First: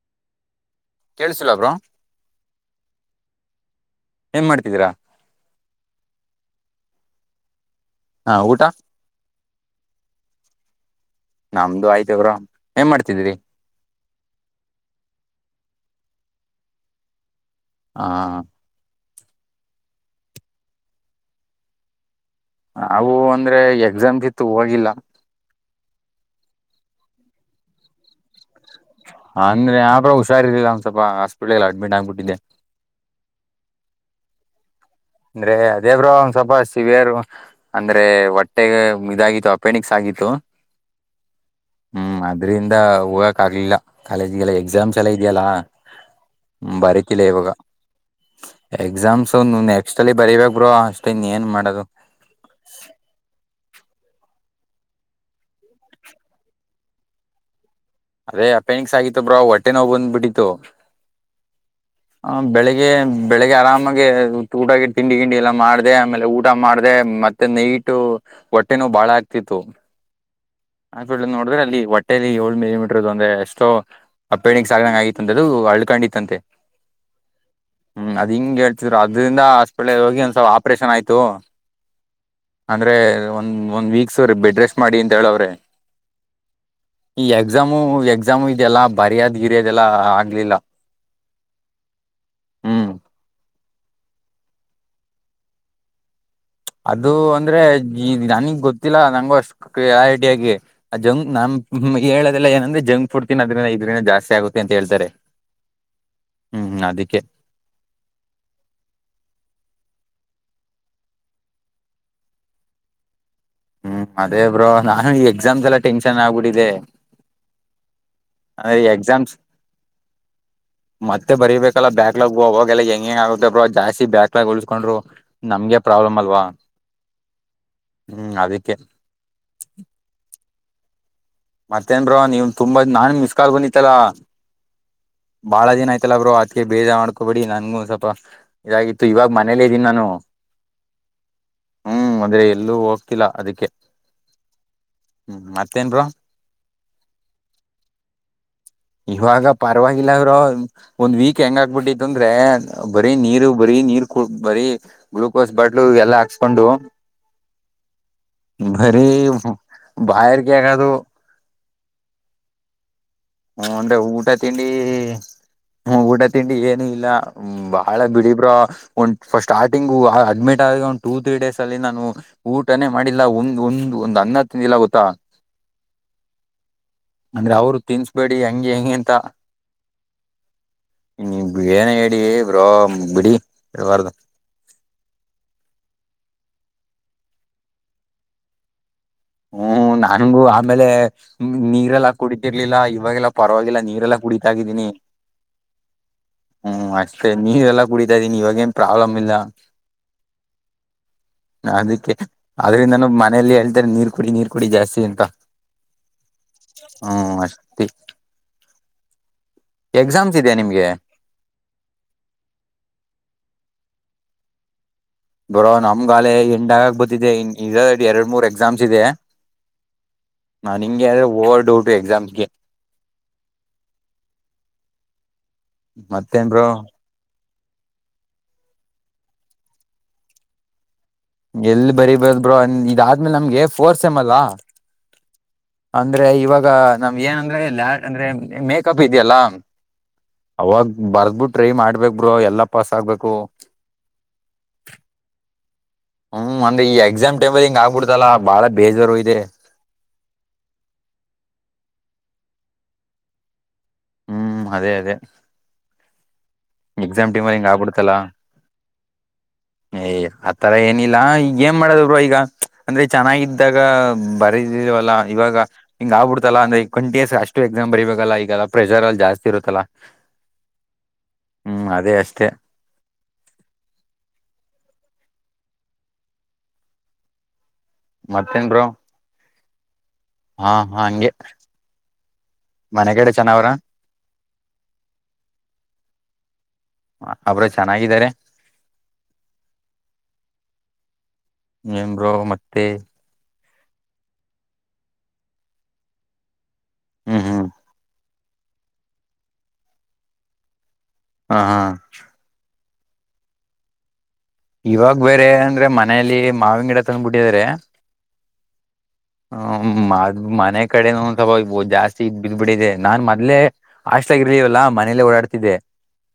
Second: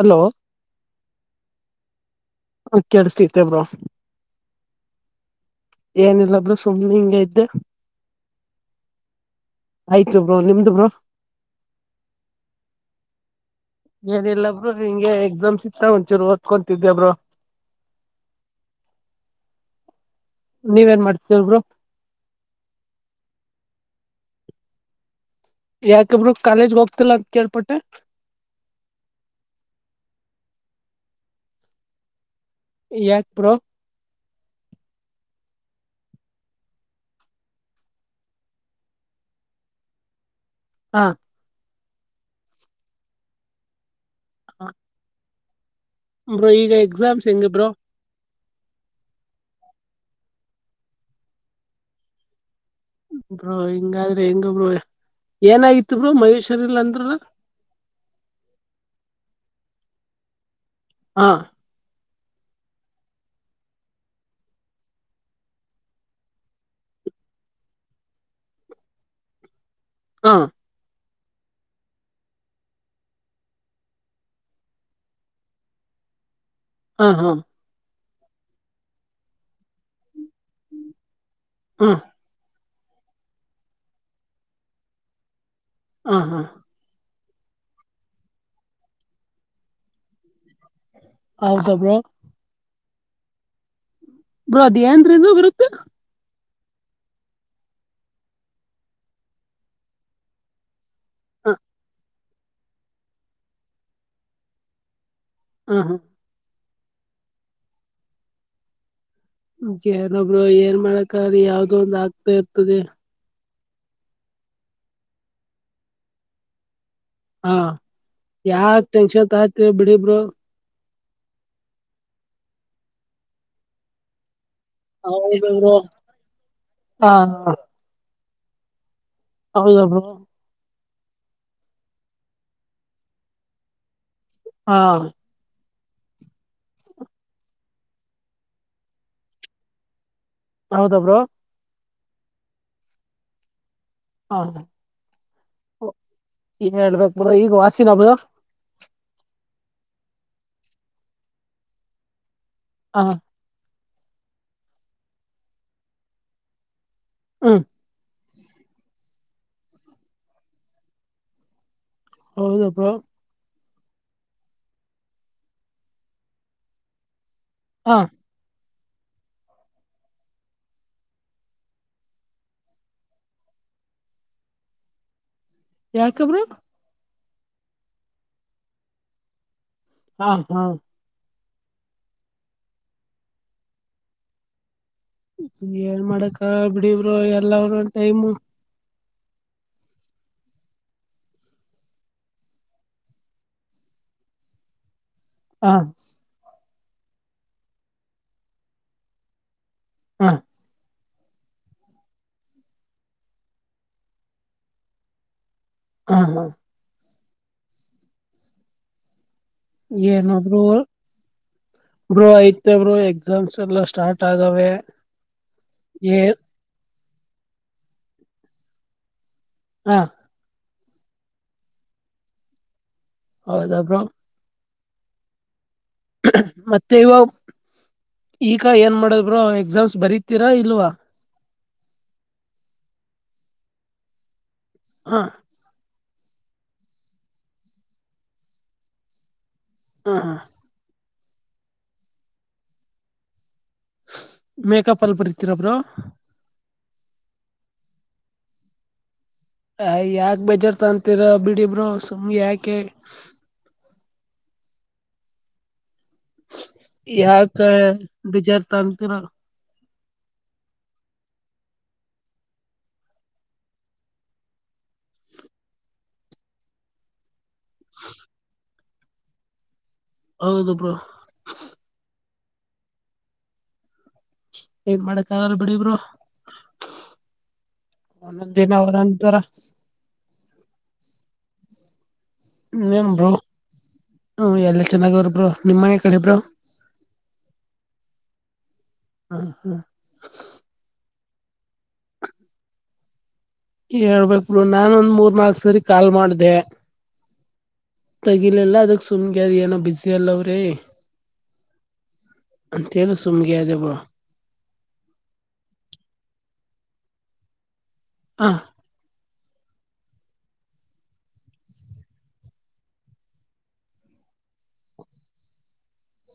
Hello ಕೇಳಿಸ್ತಿಲ್ಲ bro ಹ ಕೇಳಿಸ್ತಾ ಇದೆ ಬ್ರೋ ಏನ್ ಮಾಡ್ತಿದ್ದೀರಾ ಏನಿಲ್ಲ ಬರು ಸುಮ್ನೆ ಹಿಂಗ ಇದ್ದೆ ಹಾ ಊಟ ಆಯ್ತು ಬ್ರೋ ನಿಮ್ದು ಬ್ರೋ ನಮ್ದು ಆಯ್ತು ಬ್ರೋ ಏನ್ ಮಾಡ್ತಿದ್ರಿ ಏನಲ್ಲ ಬ್ರೋ ಹಿಂಗೆ ಎಕ್ಸಾಮ್ಸ್ ಒಂಚೂರು ಒತ್ಕೊಂತಿದ್ದೆ ಬ್ರೋ ಹಾ ನೀವೇನ್ ಮಾಡ್ತೀದಿರ ಬ್ರೋ ಅವು ಅಂದ್ರೆ ಎಕ್ಸಾಮ್ ಕಿತ್ತು ಹೋಗಿಲ್ಲ. ಯಾಕೆ ಬರು ಕಾಲೇಜ್ಗೆ ಹೋಗ್ತಿಲ್ಲ ಅಂತ ಕೆೇಳಪಟ್ಟೆ. ಅಂದ್ರೆ ಯಾಕೊ ಹುಷಾರಿಲ್ಲ ಒನ್ ಸ್ವಲ್ಪ ಹಾಸ್ಪಿಟ್ಲಲ್ಲಿ ಅಡ್ಮಿಟ್ ಆಗ್ಬಿಟ್ಟಿದ್ದೆ. ಯಾಕ್ ಬ್ರೋ ಅಂದ್ರೆ ಅದೇ ಬ್ರೋ ಒಂದ್ ಸ್ವಲ್ಪ ಸಿವಿಯರ್ ಅಂದ್ರೆ ಹೊಟ್ಟೆೆಗೆ ಇದಾಗಿತ್ತು ಅಪೆಣಿಕ್ಸ್ ಆಗಿತ್ತು. ಹಾ ಹ್ಮ್ ಅದ್ರಿಂದ ಹೋಗಕ್ ಆಗ್ಲಿಲ್ಲ ಕಾಲೇಜಗೆಲ್ಲ ಎಕ್ಸಾಮ್ಸ್ ಎಲ್ಲ ಇದ್ಯಲ್ಲಾ. ಬ್ರೋ ಈಗ ಎಕ್ಸಾಮ್ಸ್ ಹೆಂಗ ಬ್ರೋ ಎಕ್ಸಾಮ್ಸು ನೆಕ್ಸ್ಟ್ ಅಲ್ಲಿ ಬರಿಬೇಕ್ ಬ್ರೋ ಅಷ್ಟೆ ಇನ್ ಏನ್ ಮಾಡದು. ಬ್ರೋ ಹಿಂಗಾದ್ರಿ ಹೆಂಗಬ್ರು ಏನಾಗಿತ್ ಬ್ರೋ ಮೈ ಹುಷಾರಿಲ್ಲ ಅಂದ್ರಲ್ಲ. ಅದೇ ಅಪ್ಯನಿಕ್ಸ್ ಆಗತ್ತು ಬ್ರೋ ಹೊಟ್ಟೆ ನೋವು ಬಂದ್ಬಿಟ್ಟಿತ್ತು. ಹಾ ಹ ಬೆಳಿಗ್ಗೆ ಬೆಳಿಗ್ಗೆ ಆರಾಮಾಗಿ ಊಟಕ್ಕೆ ತಿಂಡಿ ಕಿಂಡಿ ಎಲ್ಲ ಮಾಡ್ದೆ ಆಮೇಲೆ ಊಟ ಮಾಡ್ದೆ. ಮತ್ತೆ ನೈಟು ಹೊಟ್ಟೆನೂ ಬಾಳ ಆಗ್ತಿತ್ತು. ಹಾ ಆ ನೋಡಿದ್ರೆ ಅಲ್ಲಿ ಹೊಟ್ಟೆಯಲ್ಲಿ ಏಳು ಮಿಲಿಮೀಟರ್ ಅಂದ್ರೇ ಅಪೆಂಡಿಕ್ಸ್ ಹಗಂಗ್ ಆಗಿತ್ತ [unintelligible] ಖಂಡಿತಂತೆ ಹಾ ಹಾ ಹ್ಮ್ ಅ್ ಹಿಂಗ್ ಹೇಳ್ತಿದ್ರು ಅದ್ರಿಂದ ಹಾಸ್ಪಿಟ್ಲ್ ಹೋಗಿ ಒಂದ್ಸಲ್ ಆಪ್ರೇಷನ್ ಆಯ್ತು ಹಾ ಅಂದ್ರೆ ಒಂದ್ ಒಂದ್ ವೀಕ್ ಸ ಬೆಡ್ ರೆಸ್ಟ್ ಮಾಡಿ ಅಂತ ಹೇಳವ್ರೆ ಹ ಹಾ ಈ ಎಕ್ಸಾಮು ಎಕ್ಸಾಮು ಇದೆಲ್ಲಾ ಬರಿಯದ್ ಗಿರಿಯದೆ ಎಲ್ಲಾ ಆಗ್ಲಿಲ್ಲ ಹ [unintelligible] ಹ್ಮ್ ಬ್ರೋ ಏಂದ್ರಿಂದ ಬರುತ್ತೆ ಅದು ಅಂದ್ರೆ ನನ್ಗ್ ಗೊತ್ತಿಲ್ಲ ನಂಗ ಅಷ್ಟ ಆ ಕ್ಲಾರಿಟಿಯಾಗಿ ಆ ಜಂಕ್ ಹ ನ್ ಹೇಳದೆಲ್ಲ ಏನಂದ್ರೆ ಜಂಕ್ ಫುಡ್ ತಿನ್ನೋದ್ರ ಇದ್ರ ಜಾಸ್ತಿ ಆಗುತ್ತೆ ಅಂತ ಹೇಳ್ತಾರೆ ಹ ಹಾ ಹ್ಮ್ ಹ್ಮ್ ಅದಕ್ಕೆ [unintelligible] ಏನ್ ಮಾಡಕ್ರಿ ಯಾವ್ದ ಒಂದ್ ಆಗ್ತಾ ಇರ್ತದೆ ಹ್ಮ್ ಅದೇ ಬ್ರೋ ನಾನು ಈ ಎಕ್ಸಾಮ್ ಎಲ್ಲ ಟೆನ್ಷನ್ ಆಗ್ಬಿಟ್ಟಿದೆ ಹಾ ಯಾವ ಅಂದ್ರೆ ಎಕ್ಸಾಮ್ಸ್ ಟೆನ್ಷನ್ತ್ಯತ್ರಿ ಬಿಡಿಬರು ಮತ್ತೆ ಬರಿಬೇಕಲ್ಲ ಬ್ಯಾಕ್ಲಾಗ್ ಹೋಗಾಗಲ್ಲ ಹೆಂಗ ಹೆಂಗ ಆಗುತ್ತೆ ಬ್ರೋ ಜಾಸ್ತಿ ಬ್ಯಾಕ್ ಉಳುಕೊಂಡ್ರು ಹೌದ ಬ್ರೋ ನಮ್ಗೆ ಪ್ರಾಬ್ಲಮ್ ಅಲ್ವಾ ಹಾ ಹ್ಮ್ ಅದಕ್ಕೆ ಹೌದ ಮತ್ತೇನ್ ಬ್ರೋ ನೀವ ತುಂಬಾ ನಾನ್ ಮಿಸ್ ಕಾಲ್ ಬೊಂಡಿತ್ತಲ್ಲಾ ಹಾ ಬಾಳ ದಿನ ಆಯ್ತಲ್ಲ ಬ್ರರು ಅತ್ಕಗೆ ಬೇಜ ಮಾಡ್ಕೋಬೇಡಿ ನನ್ಗೂ ಸ್ವಲ್ಪ ಇದಾಗಿತ್ತು ಇವಾಗ ಮನೇಲ್ಲ ಇದ್ದನಿ ನಾನು ಹೌದ ಬ್ರೋ ಹ್ಮ್ ಅಂದ್ರೆ ಎಲ್ಲೂ ಹೋಗ್ತಿಲ್ಲ ಅದಕ್ಕೆ ಹೌದ ಹ್ಮ್ ಮತ್ತೇನ್ ಬ್ರೋ ಹೇಳ್ಬೇಕ್ ಬ್ರೋಈಗ ವಾಸಿನಬ ಇವಾಗ ಪರವಾಗಿಲ್ಲ ಅವ ಒಂದ್ ವೀಕ್ ಹೆಂಗ ಆಬಿಟ್ಟಿತ್ತು ಅಂದ್ರೆ ಹಾ ಬರೀ ನೀರು ಬರೀ ನೀರ್ ಬರೀ ಗ್ಲುೂಕೋಸ್ ಬಾಟ್ಲು ಎಲ್ಲಾ ಹಾಕ್ಸ್ಕೊಂಡು ಹ್ಮ್ ಬರಿ ಬಾಯಾರಿಕೆ ಆಗೋದು ಹೌದ ಬ್ರೋ ಹ್ಮ ಅಂದ್ರೆ ಊಟ ತಿಂಡಿ ಹ ಊಟ ತಿಂಡಿ ಏನು ಇಲ್ಲ ಹಾ ಬಾಳ ಬಿಡಿಬ್ರ ಒಂದು ಫಟ್ ಸ್ಟಾರ್ಟಿಂಗ್ ಅಡ್ಮಿಟ್ ಆ ಆದ ಒಂದು ಟೂ ತ್ರೀ ಡೇಸ್ ಅಲ್ಲಿ ನಾನು ಊಟನೇ ಮಾಡಿಲ್ಲ ಒಂದು ಒಂದು ಒಂದ್ ಹನ್ನ ಹತ್ತಿನಲ್ಲ ಗೊತ್ತಾ ಯಾಕ ಬ್ರೋ ಅಂದ್ರೆ ಅವರು ತಿನ್ಸ್ಬೇಡಿ ಹೆಂಗೆ ಹೆಂಗಗೆಂತ ಹಾ ಹಾ ನೀ ಏನ ಹೇಳ ಬ್ರೋ ಬಿಡಿ ಇಬಾರ್ದ ಏನ್ ಮಾಡಕ್ಕ ಬಿಡಬ್ರು ಎಲ್ಲರು ಟೈಮ್ ಹ್ಮ್ ನನ್ಗೂ ಆಮೇಲೆ ನೀರೆಲ್ಲ ಕುಡತಿರ್ಲಿಲ್ಲ ಇವಾಗೆಲ್ಲ ಪರವಾಗಿಲ್ಲ ನೀರೆಲ್ಲಾ ಕುಡಿತಾಗಿದ್ದೀನಿ ಹಾ ಹ್ಮ್ ಅಷ್ಟೇ ನೀವೆಲ್ಲ ಕುಡಿತಾ ಇದ್ದೀನಿ ಇವಾಗೇಏನ್ ಪ್ರಾಬ್ಲಮ್ ಇಲ್ಲ ಹಾ ಅದಕ್ಕೆ ಆದ್ರಿಂದಾನ ಮನೇೆಯಲ್ಲಿ ಹೇಳ್ತಾರೆ ನೀರ್ ಕುಡಿ ನೀರ್ ಕುಡಿ ಜಾಸ್ತಿ ಅಂತ ಹಾ ಹಾ ಹ್ಮ್ ಅಷ್ಟೇ ಎಕ್ಸಾಮ್ಸ್ ಇದೆ ಏನಾದ್ರು ನಿಮ್ಗೆ ಬ್ರೋ ಐತ ಬ್ರೋ ಎಕ್ಸಾಮ್ಸ್ ಎಲ್ಲ ಸ್ಟಾರ್ಟ್ ಆಗಾವೆ ಬರೋ ನಮ್ಗಾಲೆ ಎಂಡ್ ಆಗ ಬತಿದೆ ಇದ ಎರಡ್ ಮೂರ್ ಎಕ್ಸಾಮ್ಸ್ ಇದೆ ಹಾ ನಾನ್ ಹಿಂಗೆ ಅ್ರೆ ಓರ್ಡ್ ಟು ಎಕ್ಸಾಮ್ಗೆ ಹೌದು ಬ್ರೋ ಮತ್ತೇನ್ ಬ್ರೋ ಮತ್ತೆ ಇವ ಈಗ ಏನ್ ಮಾಡದ್ರೋ ಎಕ್ಸಾಮ್ಸ್ ಬರಿತೀರಾ ಇಲ್ವಾ ಎಲ್ಲಿ ಬರಿ ಬರದ ಬ್ರೋ ಇದಾದ್ಮೇಲೆ ನಮ್ಗೆ ಫೋರ್ಸ್ ಎಮ ಅಲ್ಲ ಹಾ ಅಂದ್ರೆ ಇವಾಗ ನಮ್ ಏನಂದ್ರೆ ಅಂದ್ರೆ ಮೇಕಪ್ ಇದೆಯಲ್ಲ ಹಾ ಹಾ ಅವಾಗ ಬರ್ದಬಿಟ್ಟ ಟ್ರೈ ಮಾಡ್ಬೇಕಕ್ ಬ್ರೋ ಎಲ್ಲಾ ಪಾಸ್ ಆಗ್ಬೇಕು ಮೇಕಪ್ ಅಲ್ಲಿ ಬರಿತೀರಬ್ರು ಹ್ಮ್ ಅಂದ್ರ ಈ ಎಕ್ಸಾಮ್ ಟೇಬಲ್ ಹಿಂಗ್ ಆಗ್ಬಿಡತಲ್ಲಾ ಬಾಳ ಬೇಜಾರ ಇದೆ ಅ ಯಾಕ ಬೇಜಾರ್ ತಂತೀರ ಬಿಡಿಬರು ಸುಮ ಯಾಕೆ ಹ್ಮ್ ಅದೇ ಅದೇ ಎಕ್ಸಾಮ್ ಟೀಮ್ ಯಾಕ ಅಲ್ಲಿ ಹಿಂಗ್ ಆಗ್ಬಿಡ್ತಲ್ಲ ಬೇಜಾರ್ ತಗಂತೀರ ತರ ಏನಿಲ್ಲ ಈ ಏನ್ ಮಾಡದವರು ಈಗ ಅಂದ್ರೆ ಚೆನ್ನಾಗಿದ್ದಾಗ ಬರದಲ್ವಲ್ಲ ಇವಾಗ ಹಿಂಗ ಆಗ್ಬಿಡ್ತಲ್ಲ ಅಂದ್ರೆ ಕ್ಂಟಸ್ ಅಷ್ಟು ಎಕ್ಸಾಮ್ ಬರಬೇಕಲ್ಲ ಈಗಲ್ಲ ಪ್ರೆಷರ್ ಅ ಜಾಸ್ತಿ ಇತ್ತಲ್ಲ ಹೌದುಬ್ರೋ ಹ್ಮ್ ಅದೇ ಅಷ್ಟೇ ಏನು ಮಾಡಕ್ ಆಗಲ್ಲ ಬಿಡಿ ಬ್ರೋ ಒಂದೊಂದ ಮತ್ತೇನ್ ದಿನ ಬ್ರೋ ಅವರಂತರ ಹಾ ಹಾ ಹಂಗೆ ಮನೆಗಡೆ ಚೆನಾವ್ರ ಹ ಎಲ್ಲ ಚೆನ್ನಾಗ ಅವರಬ್ರೋ ನಿಮ್ಮ ಮನೆ ಕಡೆಬ್ರ ಅವ್ರ ಚೆನ್ನಾಗಿದ್ದಾರೆ ಹ್ಮ ಹಾ ಏನ್ ಬ್ರೋ ಮತ್ತೆ ಹೇಳ್ಬೇಕಕ್ ಬ್ರೋ ನಾನ ಒಂದ್ ಮೂರ್ ನಾಲ್ಕಕ್ ಸರಿ ಕಾಲ್ ಮಾಡ್ದ ಹ್ಮ್ ಹ್ಮ್ ತಗಿಲಿಲ್ಲಾ ಅದಕ್ ಸುಮ್ಗೆ ಅದ್ ಏನೋ ಬಿಸಿ ಅಲ್ಲ ಅವ್ರೀ ಹಾ ಹಾ ಅಂತಲ್ಲ ಸುಮಗೆಯ್ದ ಬ್ರೋ ಇವಾಗ ಬೇರೆ ಅಂದ್ರೆ ಮನೇಲಿ ಮಾವಿನ ಗಿಡ ತಂದ್ಬ ಬಿಟ್ಟಿದ್ರ ಹ ಹ್ಮ ಮದ್ ಮನೆ ಕಡೆನ ಒಂದ ಸ್ವಲ್ ಜಾಸ್ತಿ ಇದ್ ಬಿದ್ ಬಿಡಿದೆ ನಾನ್ ಮೊದ್ಲೆ ಅಷ್ಟಾಗಿರ್ಲವಲ್ಲ ಮನೇಲ್ಲೇ ಓಡಾಡ್ತಿದ್ದೆ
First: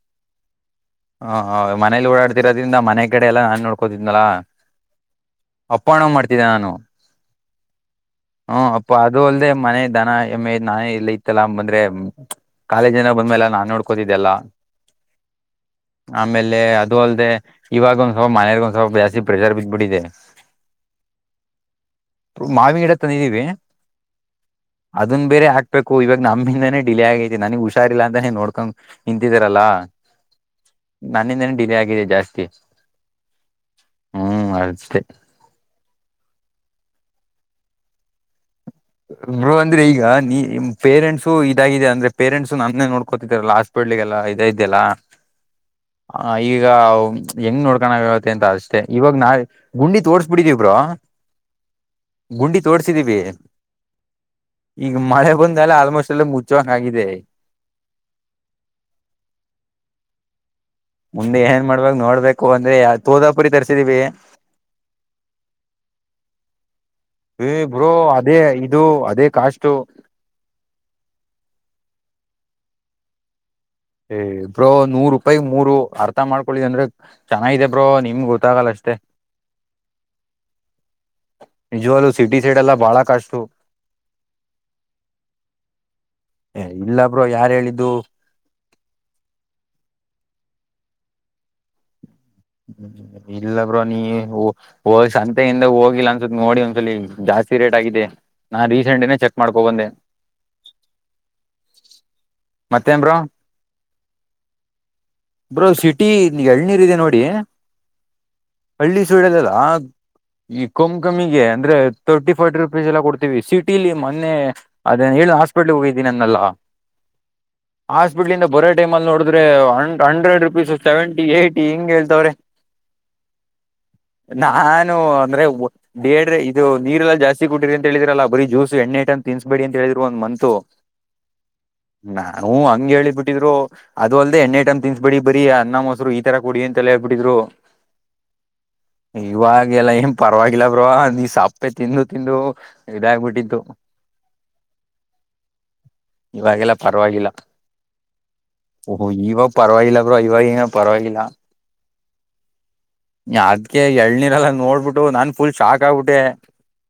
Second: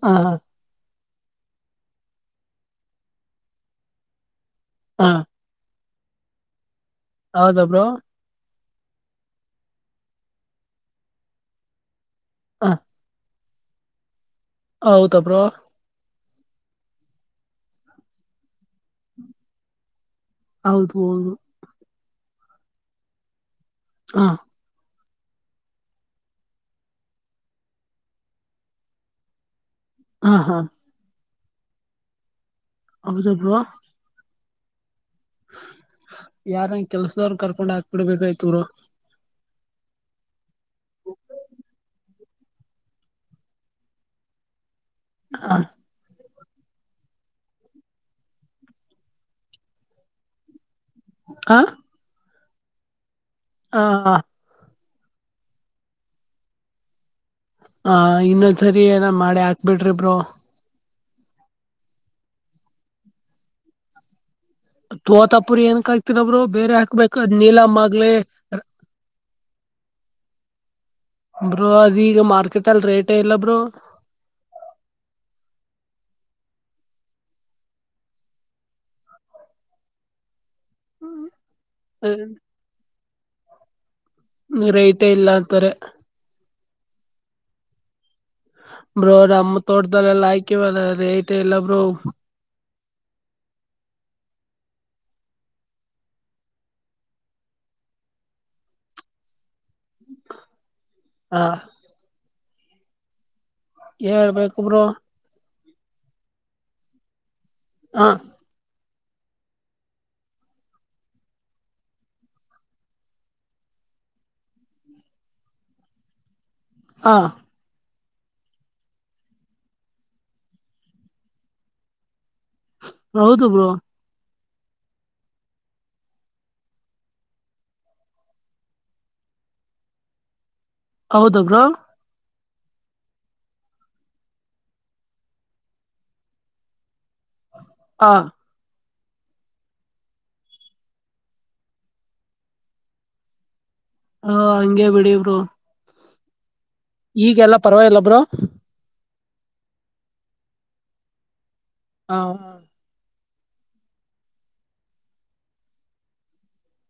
ಹಾ ಹಾ ಹ ಮನೇಲಿ ಓಡಾಡ್ತಿರೋದ್ರಿಂದ ಮನೆ ಕಡೆ ಎಲ್ಲಾ ನಾನ್ ನೋಡ್ಕೋತಿದನಲ ಹಾ ಅಪ್ಪಣ ಮಾಡ್ತಿದ್ದೆ ನಾನು ಹೌದ ಬ್ರೋ ಹ್ಮ್ ಅಪ್ಪ ಅದು ಅಲ್ಲದೆೇ ಮನೆ ದನ ಎಮ ನಾನೇ ಇಲ್ಲ ಇತ್ತಲ್ಲ ಬಂದ್ರೆ ಹ ಕಾಲೇಜ್ ಜನ ಬಂದ್ಮೇಲೆ ನಾನ್ ನೋಡ್ಕೋತಿದ್ದೆಲ್ಲ ಹೌದ ಬ್ರೋ ಆಮೇಲೆ ಅದು ಅಲ್ದೆ ಇವಾಗ ಒಂದ್ ಸ್ವಲ್ ಮನೆಯರ್ಗೊ ಸ ಬಾಸಿ ಪ್ರೆಜರ್ ಬಿದ್ದ ಬಿಡಿದೆ ಹೌದು ಹೌದು ಮಾವಿ ಗಿಡ ತಂದಿದ್ದೀವಿ ಹಾ ಅದನ್ ಬೇರೆ ಹಾಕ್ಬೇಕು ಇವಾಗ ನಮ್ಮಿಂದಾನೇ ಡಿಲೇ ಆಗೈತಿ ನನಗ್ ಹುಷಾರಿಲ್ಲ ಅಂತ ನೋಡ್ಕೊಂಡ್ ನಿಂತಿದಾರಲ್ಲಾ ಹಾ ಹಾ ನನ್ನಿಂದೇನ ಡಿಲೇ ಆಗಿದೆ ಜಾಸ್ತಿ ಹೌದ ಬ್ರೋ ಹ್ಮ್ ಅಷ್ಟೇ ಯಾರಂಗ ಕೆಲ್ಸದವ್ರು ಕರ್ಕೊಂಡ್ ಹಾಕ್ ಬಿಡ್ಬೇಕಾಯ್ತವರು ಇರು ಅಂದ್ರೆ ಈಗ ನೀ ಪೇರೆಂಟ್ಸು ಇದಾಗಿದೆ ಅಂದ್ರೆ ಪೇರೆಂಟ್ಸು ನನ್ನೇ ನೋಡ್ಕೋತಿದರಲ್ಲ ಹಾಸ್ಪಿಟ್ ಒಳ್ಳಿಗೆಲ್ಲ ಇದ ಇದ್ದ್ಯಲ್ಲ ಹಾ ಆ ಈಗ ಹೆಂಗ್ ನೋಡ್ಕೋಣ್ಯವತ್ತ ಅಂತ ಅಷ್ಟೆ ಇವಾಗ ನಾ ಗುಂಡಿ ತೋಡ್ಸ್ಬಿಟ್ಟಿದೀವರು ಆ ಗುಂಡಿ ತೋಡ್ಸಿದೀವಿ ಹಾ ಹಾ ಈಗ ಮಳೆ ಬಂದಲ್ಲ ಆಲ್ಮೋಸ್ಟ್ ಎಲ್ಲ ಮುಚ್ಚುವಂಗ ಆಗಿದೆ ಹ ಇನ್ನೊಂದ್ಸರಿ ಏನ ಮಾಡಿ ಹಾಕ್ ಬಿಡ್ರಿಬ್ರರು ಮುಂದೆ ಏನ್ ಮಾಡ್ಬಕ್ ನೋಡ್ಬೇಕು ಅಂದ್ರೆ ಯ ತೋದಾಪುರಿ ತರ್ಸಿದೀವಿ ತೋತಾಪುರಿ ಏನ್ಕ್ ಆಗ್ತಿರಬ್ರು ಬೇರೆ ಹಾಕ್ ಹ್ಮ ಬ್ರೋ ಅದೇ ಇದು ಅದೇ ಕಾಸ್ ಬೋ ಅದ ಈಗ ಮಾರ್ಕೆಟ್ ಅಲ್ಲಿ ರೇಟ್ ಇಲ್ಲ ಬ್ರೂ ಇ ಬ್ರೋ ನೂರ್ ರೂಪಾಯ ಮೂರು ಅರ್ಥ ಮಾಡ್ಕೊಳ್ಳಿದ ಅಂದ್ರೆ ಚೆನ್ನಾಗಿದೆ ಬ್ರೋ ನಿಮ್ಗೆ ಗೊತ್ತಾಗಲ್ಲ ಅಷ್ಟ ಸಷ್ಟತೆ ನಿಜವಲುೂ ಸಿಟಿ ಸೈಡ್ ಎಲ್ಲ ಬಹಳ ಕಷ್ಟು ರೇಟೇ ಇಲ್ಲ ಅಂತಾರೆ ಇಲ್ಲಬ್ರೋ ಯಾರ ಹೇಳಿದ್ದು ಬ್ರಮ್ಮ ತೋಟ್ದಲ್ಲೆಲ್ಲ ಆಯ್ಕೆ ಬೀ ಐತೆ ಎಲ್ಲಬ್ರು ಇಲ್ಲ ಬ್ರೋ ನೀ ಸಂತೆಯಿಂದ ಹೋಗಿಲ್ಲ ಅನ್ಸತ್ ನೋಡಿ ಒಂದ್ಸಲಿ ಜಾಸ್ತಿ ರೇಟ್ ಆಗ ನಾ ರೀಸೆಂಟ್ ಏೇ ಚೆಕ್ ಮಾಡ್ ಹಾ ಮತ್ತೇನ್ರು ಹೇಳ್ಬೇಕೊಬ್ರು ಬ್ರೋ ಸಿಟಿ ಎಳ್ನೀರ್ ಇದೆ ನೋಡಿ ಹಾ ಹಳ್ಳಿ ಸುಳದಲ್ಲ ಈ ಕಮ್ ಕಮ್ಮಿಗೆ ಅಂದ್ರೆ ತರ್ಟಿ ಫರ್ಟಿ ರುಪೀಸ್ ಎಲ್ಲ ಕೊಡ್ತೀವಿ ಸಿಟಿಲಿ ಮೊನ್ನೆ ಅದ. ಹಾಸ್ಪಿಟ್ಲ್ಗೆ ಹೋಗಿದ್ದೀನಿನ್ನೆಲ್ಲ ಹಾ ಹಾಸ್ಪಿಟ್ಲದ ಬರರೆ ಟೈಮ ಅಲ್ಲಿ ನೋಡಿದ್ರೆ ಹಂಡ್ರೆಡ್ ರುಪೀಸ್ ಸೆವೆಂಟಿ ಏಯಟಿ ಹಿಂಗ ಹೇಳ್ತವ್ರೆ ರೌದು ಬ್ರ ನಾನು ಅಂದ್ರೆ ಬೇಡ್ರ ಇದು ನೀರೆಲ್ಲಾ ಜಾಸ್ತಿ ಕೊಟ್ಟಿರಿ ಅಂತ ಹೇಳಿದ್ರಲ್ಲಾ ಬರೀ ಜ್ಯೂಸ್ ಎಣ್ಣೆ ಇಟ್ ಅಂತ ತಿನ್ಸಬೇಡಿ ಅಂತ ಹೇಳಿದಿರು ಒಂದ ಮಂತು ಹೌದಬ್ರಾ ನ್ ಹಂಗಂಗೆ ಹೇಳಿ ಬಿಟ್ಟಿದ್ರು ಅದ ಅಲ್ಲದೆ ಎಣ್ಣ ಟಮ್ ತಿನ್ ಬಿಡಿ ಬರಿ ಅನ್ನಮ್ಮ ಮೊಸರು ಈ ತರ ಕುಡಿ ಅಂತಲ ಬಿಡಿದ್ರೋ ಹ ಇವಾಗೆಲ್ಲ ಏನ್ ಪರವಾಗಿಲ್ಲ ಬ್ರೋ ನೀ ಸಾಪ್ಪೆ ತಿಂದು ತಿಂದು ಇದಾಗಬಿಟ್ಟಿತ್ತು ಹಾ ಹಂಗಗೆ ಬಿಡವರು ಇವಾಗೆಲ್ಲ ಈಗೆಲ್ಲಾ ಪರವಾಗಿಲ್ಲಬ್ರ ಓ್ ಇವಾಗ ಪರವಾಗಿಲ್ಲ ಬ್ರೋ ಇವಾಗ ಏನ ಪರವಾಗಿಲ್ಲ ಹ ಅದ್ಗೆ ಎಳ್ನೀರ್ಲ್ಲ ನೋಡ್ಬಿಟ್ಟು ನಾನ್ ಫುಲ್ ಶಾಕ್ ಆಗ್ಬಿಟ್ಟೆ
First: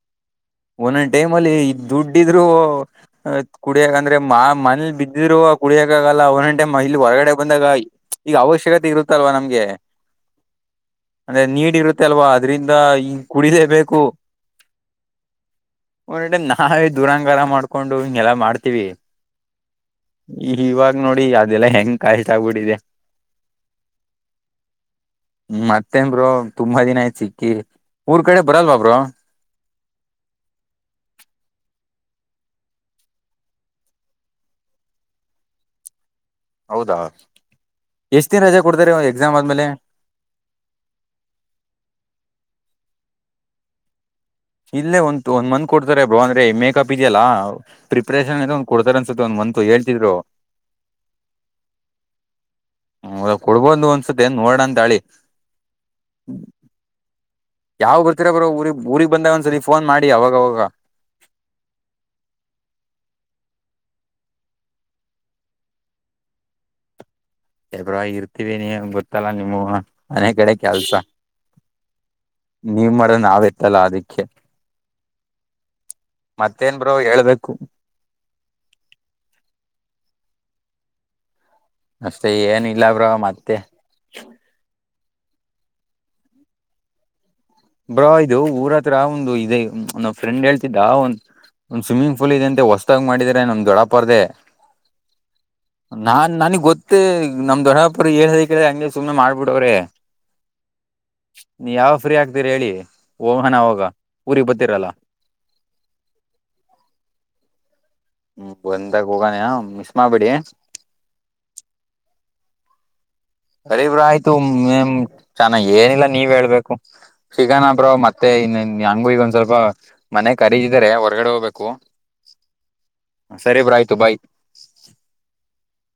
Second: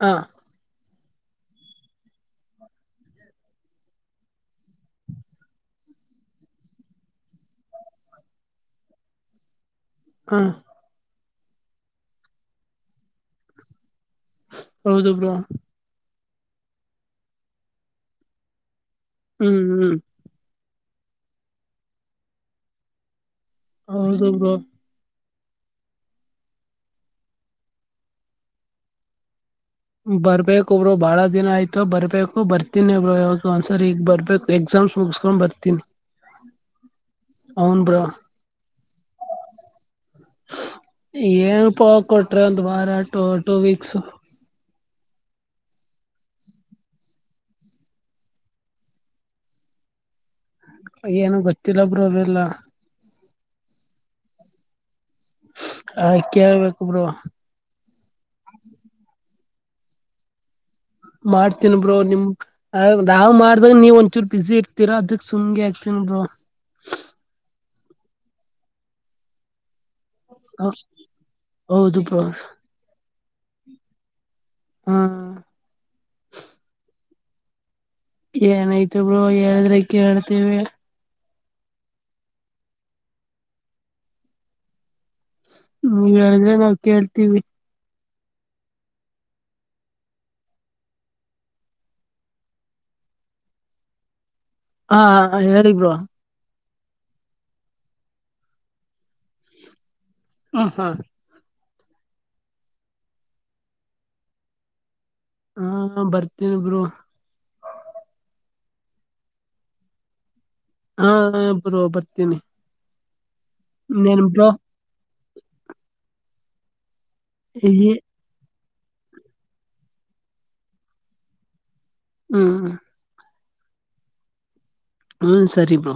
ಹಾ ಒಂದೊಂದ್ ಟೈಮ್ ಅಲ್ಲಿ ದುಡ್ಡ ಇದ್ರು ಕುಡಿಯಕ ಅಂದ್ರೆ ಮಾ ಮನೇಲಿ ಬಿದ್ದಿರುವ ಕುಡಿಯಕಾಗಲ್ಲ ಅವನ್ಂಟೆ ಇಲ್ಲಿ ಹೊರಗಡೆ ಬಂದಾಗ ಈಗ ಅವಶ್ಯಕತೆ ಇರುತ್ತಲ್ವಾ ನಮ್ಗೆ ಹಾ ಅಂದ್ರೆ ನೀಡಿ ಇರುತ್ತೆ ಅಲ್ವಾ ಅದ್ರಿಂದ ಹಂಗ ಕುಡಿದೇ ಬೇಕು ಹೌದು ಬ್ರೋ ನಾವೇ ದೂರಾಂಗಾರ ಮಾಡ್ಕೊಂಡು ಹಿಂಗೆಲ್ಲ ಮಾಡ್ತೀವಿ ಹ್ಮ್ ಹ್ಮ್ ಇವಾಗ ನೋಡಿ ಅದೆಲ್ಲಾ ಹೆಂಗ್ ಕಾಯಷ್ಟ ಆಗ್ಬಿಟ್ಟಿದೆ ಹೌದು ಹೌದು ಮತ್ತೇನ್ ಬ್ರೋ ತುಂಬಾ ದಿನ ಆಯ್ತ್ ಸಿಕ್ಕಿ ಊರ್ ಕಡೆ ಬರಲ್ವಾ ಬ್ರೋ ಬರ್ಬೇಕು ಬ್ರೋ ಬಾಳ ದಿನ ಆಯ್ತು ಬರ್ಬೇಕು ಬರ್ತೀನಿ ಬ್ರೋ ಯಾವಾಗ ಒಂದ್ಸರಿ ಈಗ್ ಬರ್ಬೇಕು ಎಕ್ಸಾಮ ಮುಗಿಸ್ಕೊಂಡ್ ಬರ್ತೀಿ ಹೌದಾ ಎಷ್ಟ ದಿನ ರಜೆ ಕೊಡ್ತಾರೆ ಎಕ್ಸಾಮ್ ಆದ್ಮೇಲೆ ಏನ್ ಪ ಕೊಟ್ರಿ ಒಂದು್ ವಾರ ಟು ಟೂ ವೀಕ್ಸ್ ಇಲ್ಲೇ ಒಂತ ಒಂದ ಮಂತ್ ಕೊಡ್ತಾರೆ ಬ್ರೋ ಅಂದ್ರ ಮೇಕಕಪ್ ಇದೆಯಲ್ಲ ಪ್ರಿಪರೇಷನ್ ಅ ಒಂದ ಕೊಡ್ತಾರೆ ಅನ್ಸುತ್ತೆ ಒಂದ್ ಮಂತತ್ ಹೇಳ್ತಿ ಬ್ರೋ ಏನು ಗೊತ್ತಿಲ್ಲ ಬ್ರೋ ಅವೆಲ್ಲ ಕುಡ್ಬೊ್ ಒನ್ಸತ ಏನ್ ನೋಡಣ ಅಂತಳಿ ಹ ಕೇಳಬೇಕು ಬ್ರೋ ಯಾವ್ ಬರ್ತೀರ ಬ್ರೋ ಊರಿ ಊರಿಗೆಗ್ ಬಂದಾಗ ಒಂದ್ಸತಿ ಫೋನ್ ಮಾಡಿ ಅವಾಗವಾಗ ಮಾಡ್ತೀನೀ ಬ್ರೋ ನಿಮ್ ನಾವ್ ಮಾಡ್ದಾಗ ನೀವ್ ಒಂದಚೂರು ಬಿಸಿಿ ಇರ್ತೀರಾ ಅದಕ್ ಸುಮ್ನೆ ಆಗ್ತನಿ ಹೌದು ಬ್ರವಾಗಿ ಇರ್ತೀವಿ ನೀ ಗೊತ್ತಲ್ಲ ನಿಮ್ಮ ಮನೆ ಕಡೆ ಕೆಲ್ಸ ಹೌದು ಬ್ರೋ ನೀವ್ ಮಾಡ ನಾವೆತ್ತಲ್ಲ ಅದಿಕ್ಕೆ ಹಾ ಮತ್ತೇನ್ ಬ್ರೋ ಹೇಳ್ಬೇಕು ಏನಾಯತ ಬ್ರೋ ಹೇಳದ್ರ ಕೇಳಳ್ತೇವಿ ಅಷ್ಟೆ ಏನ ಇಲ್ಲ ಬ್ರೋ ಮತ್ತೆ ಹ್ಮ ನೀವು ಹೇಳಿದ್ರೆ ನಾವು ಕೇಳ್ತೀವಿ ಬ್ರೋ ಇದು ಊರ ಹತ್ರ ಒಂದು ಇದೆ ನ ಫ್ರೆಂಡ್ ಹೇಳ್ತಿದ್ದ ಒಂದು ಒಂದ್ ಸ್ವಿಮ್ಮಿಂಗ್ ಪೂಲ್ ಇದೆಂತೆ ಹೊಸದಾಗ್ ಮಾಡಿದ್ರ ನಮ್ ದೊಡಪರ್ದೆ ಹಾ ಹೇಳೆ ಬ್ರೋ ಮತ್ತೆ ನಮ್ ದೊಡ್ಡಾಪುರ್ ಹೇಳದ ಕೇಳ ಹಂಗೆ ಸುಮ್ಮ್ನೆ ಮಾಡ್ಬಿಡವ್ರೆ ಹ್ಮ ಹಾ ನೀ ಯಾವ ಫ್ರೀ ಆಗ್ತೀರಿ ಹೇಳಿ ಹೋಗನ ಅವಗ ಊರಿಗೆಗ್ ಬತ್ತೀರಲ್ಲ ಹಾ ಬರ್ತೇನೆ ಬ್ರೋ ಹ್ಮ್ ಬಂದಾಗ ಹೋಗಾನೆ ಮಿಸ್ ಮಾಡ್ಬಿಡಿ ಹಾ ಬರುವ ಬರ್ತೀನಿ ಅರಿಬ್ರ ಇನ್ನೇನ್ ಆಯ್ತು ಬ್ರೋ ಚೆನ್ನಾಗ ಏನಿಲ್ಲ ನೀವ್ ಹೇಳ್ಬೇಕು ಶಿಕಾನಪ್ರ್ ಮತ್ತೆ ಇನ್ನ ಹೆಂಗೂ ಈಗೊಂದ್ ಸ್ವಲ್ಪ ಮನೆ ಖರೀದಿದಾರೆ ಹೊರ್ಗಡೆ ಹೋಗ್ಬೇಕು ಹ್ಮ್ ಸರಿ ಬ್ರೋ ಆಯ್ತು ಬಾಯ್ ಹ್ಮ ಸಾರಿ ಬ್ರೋ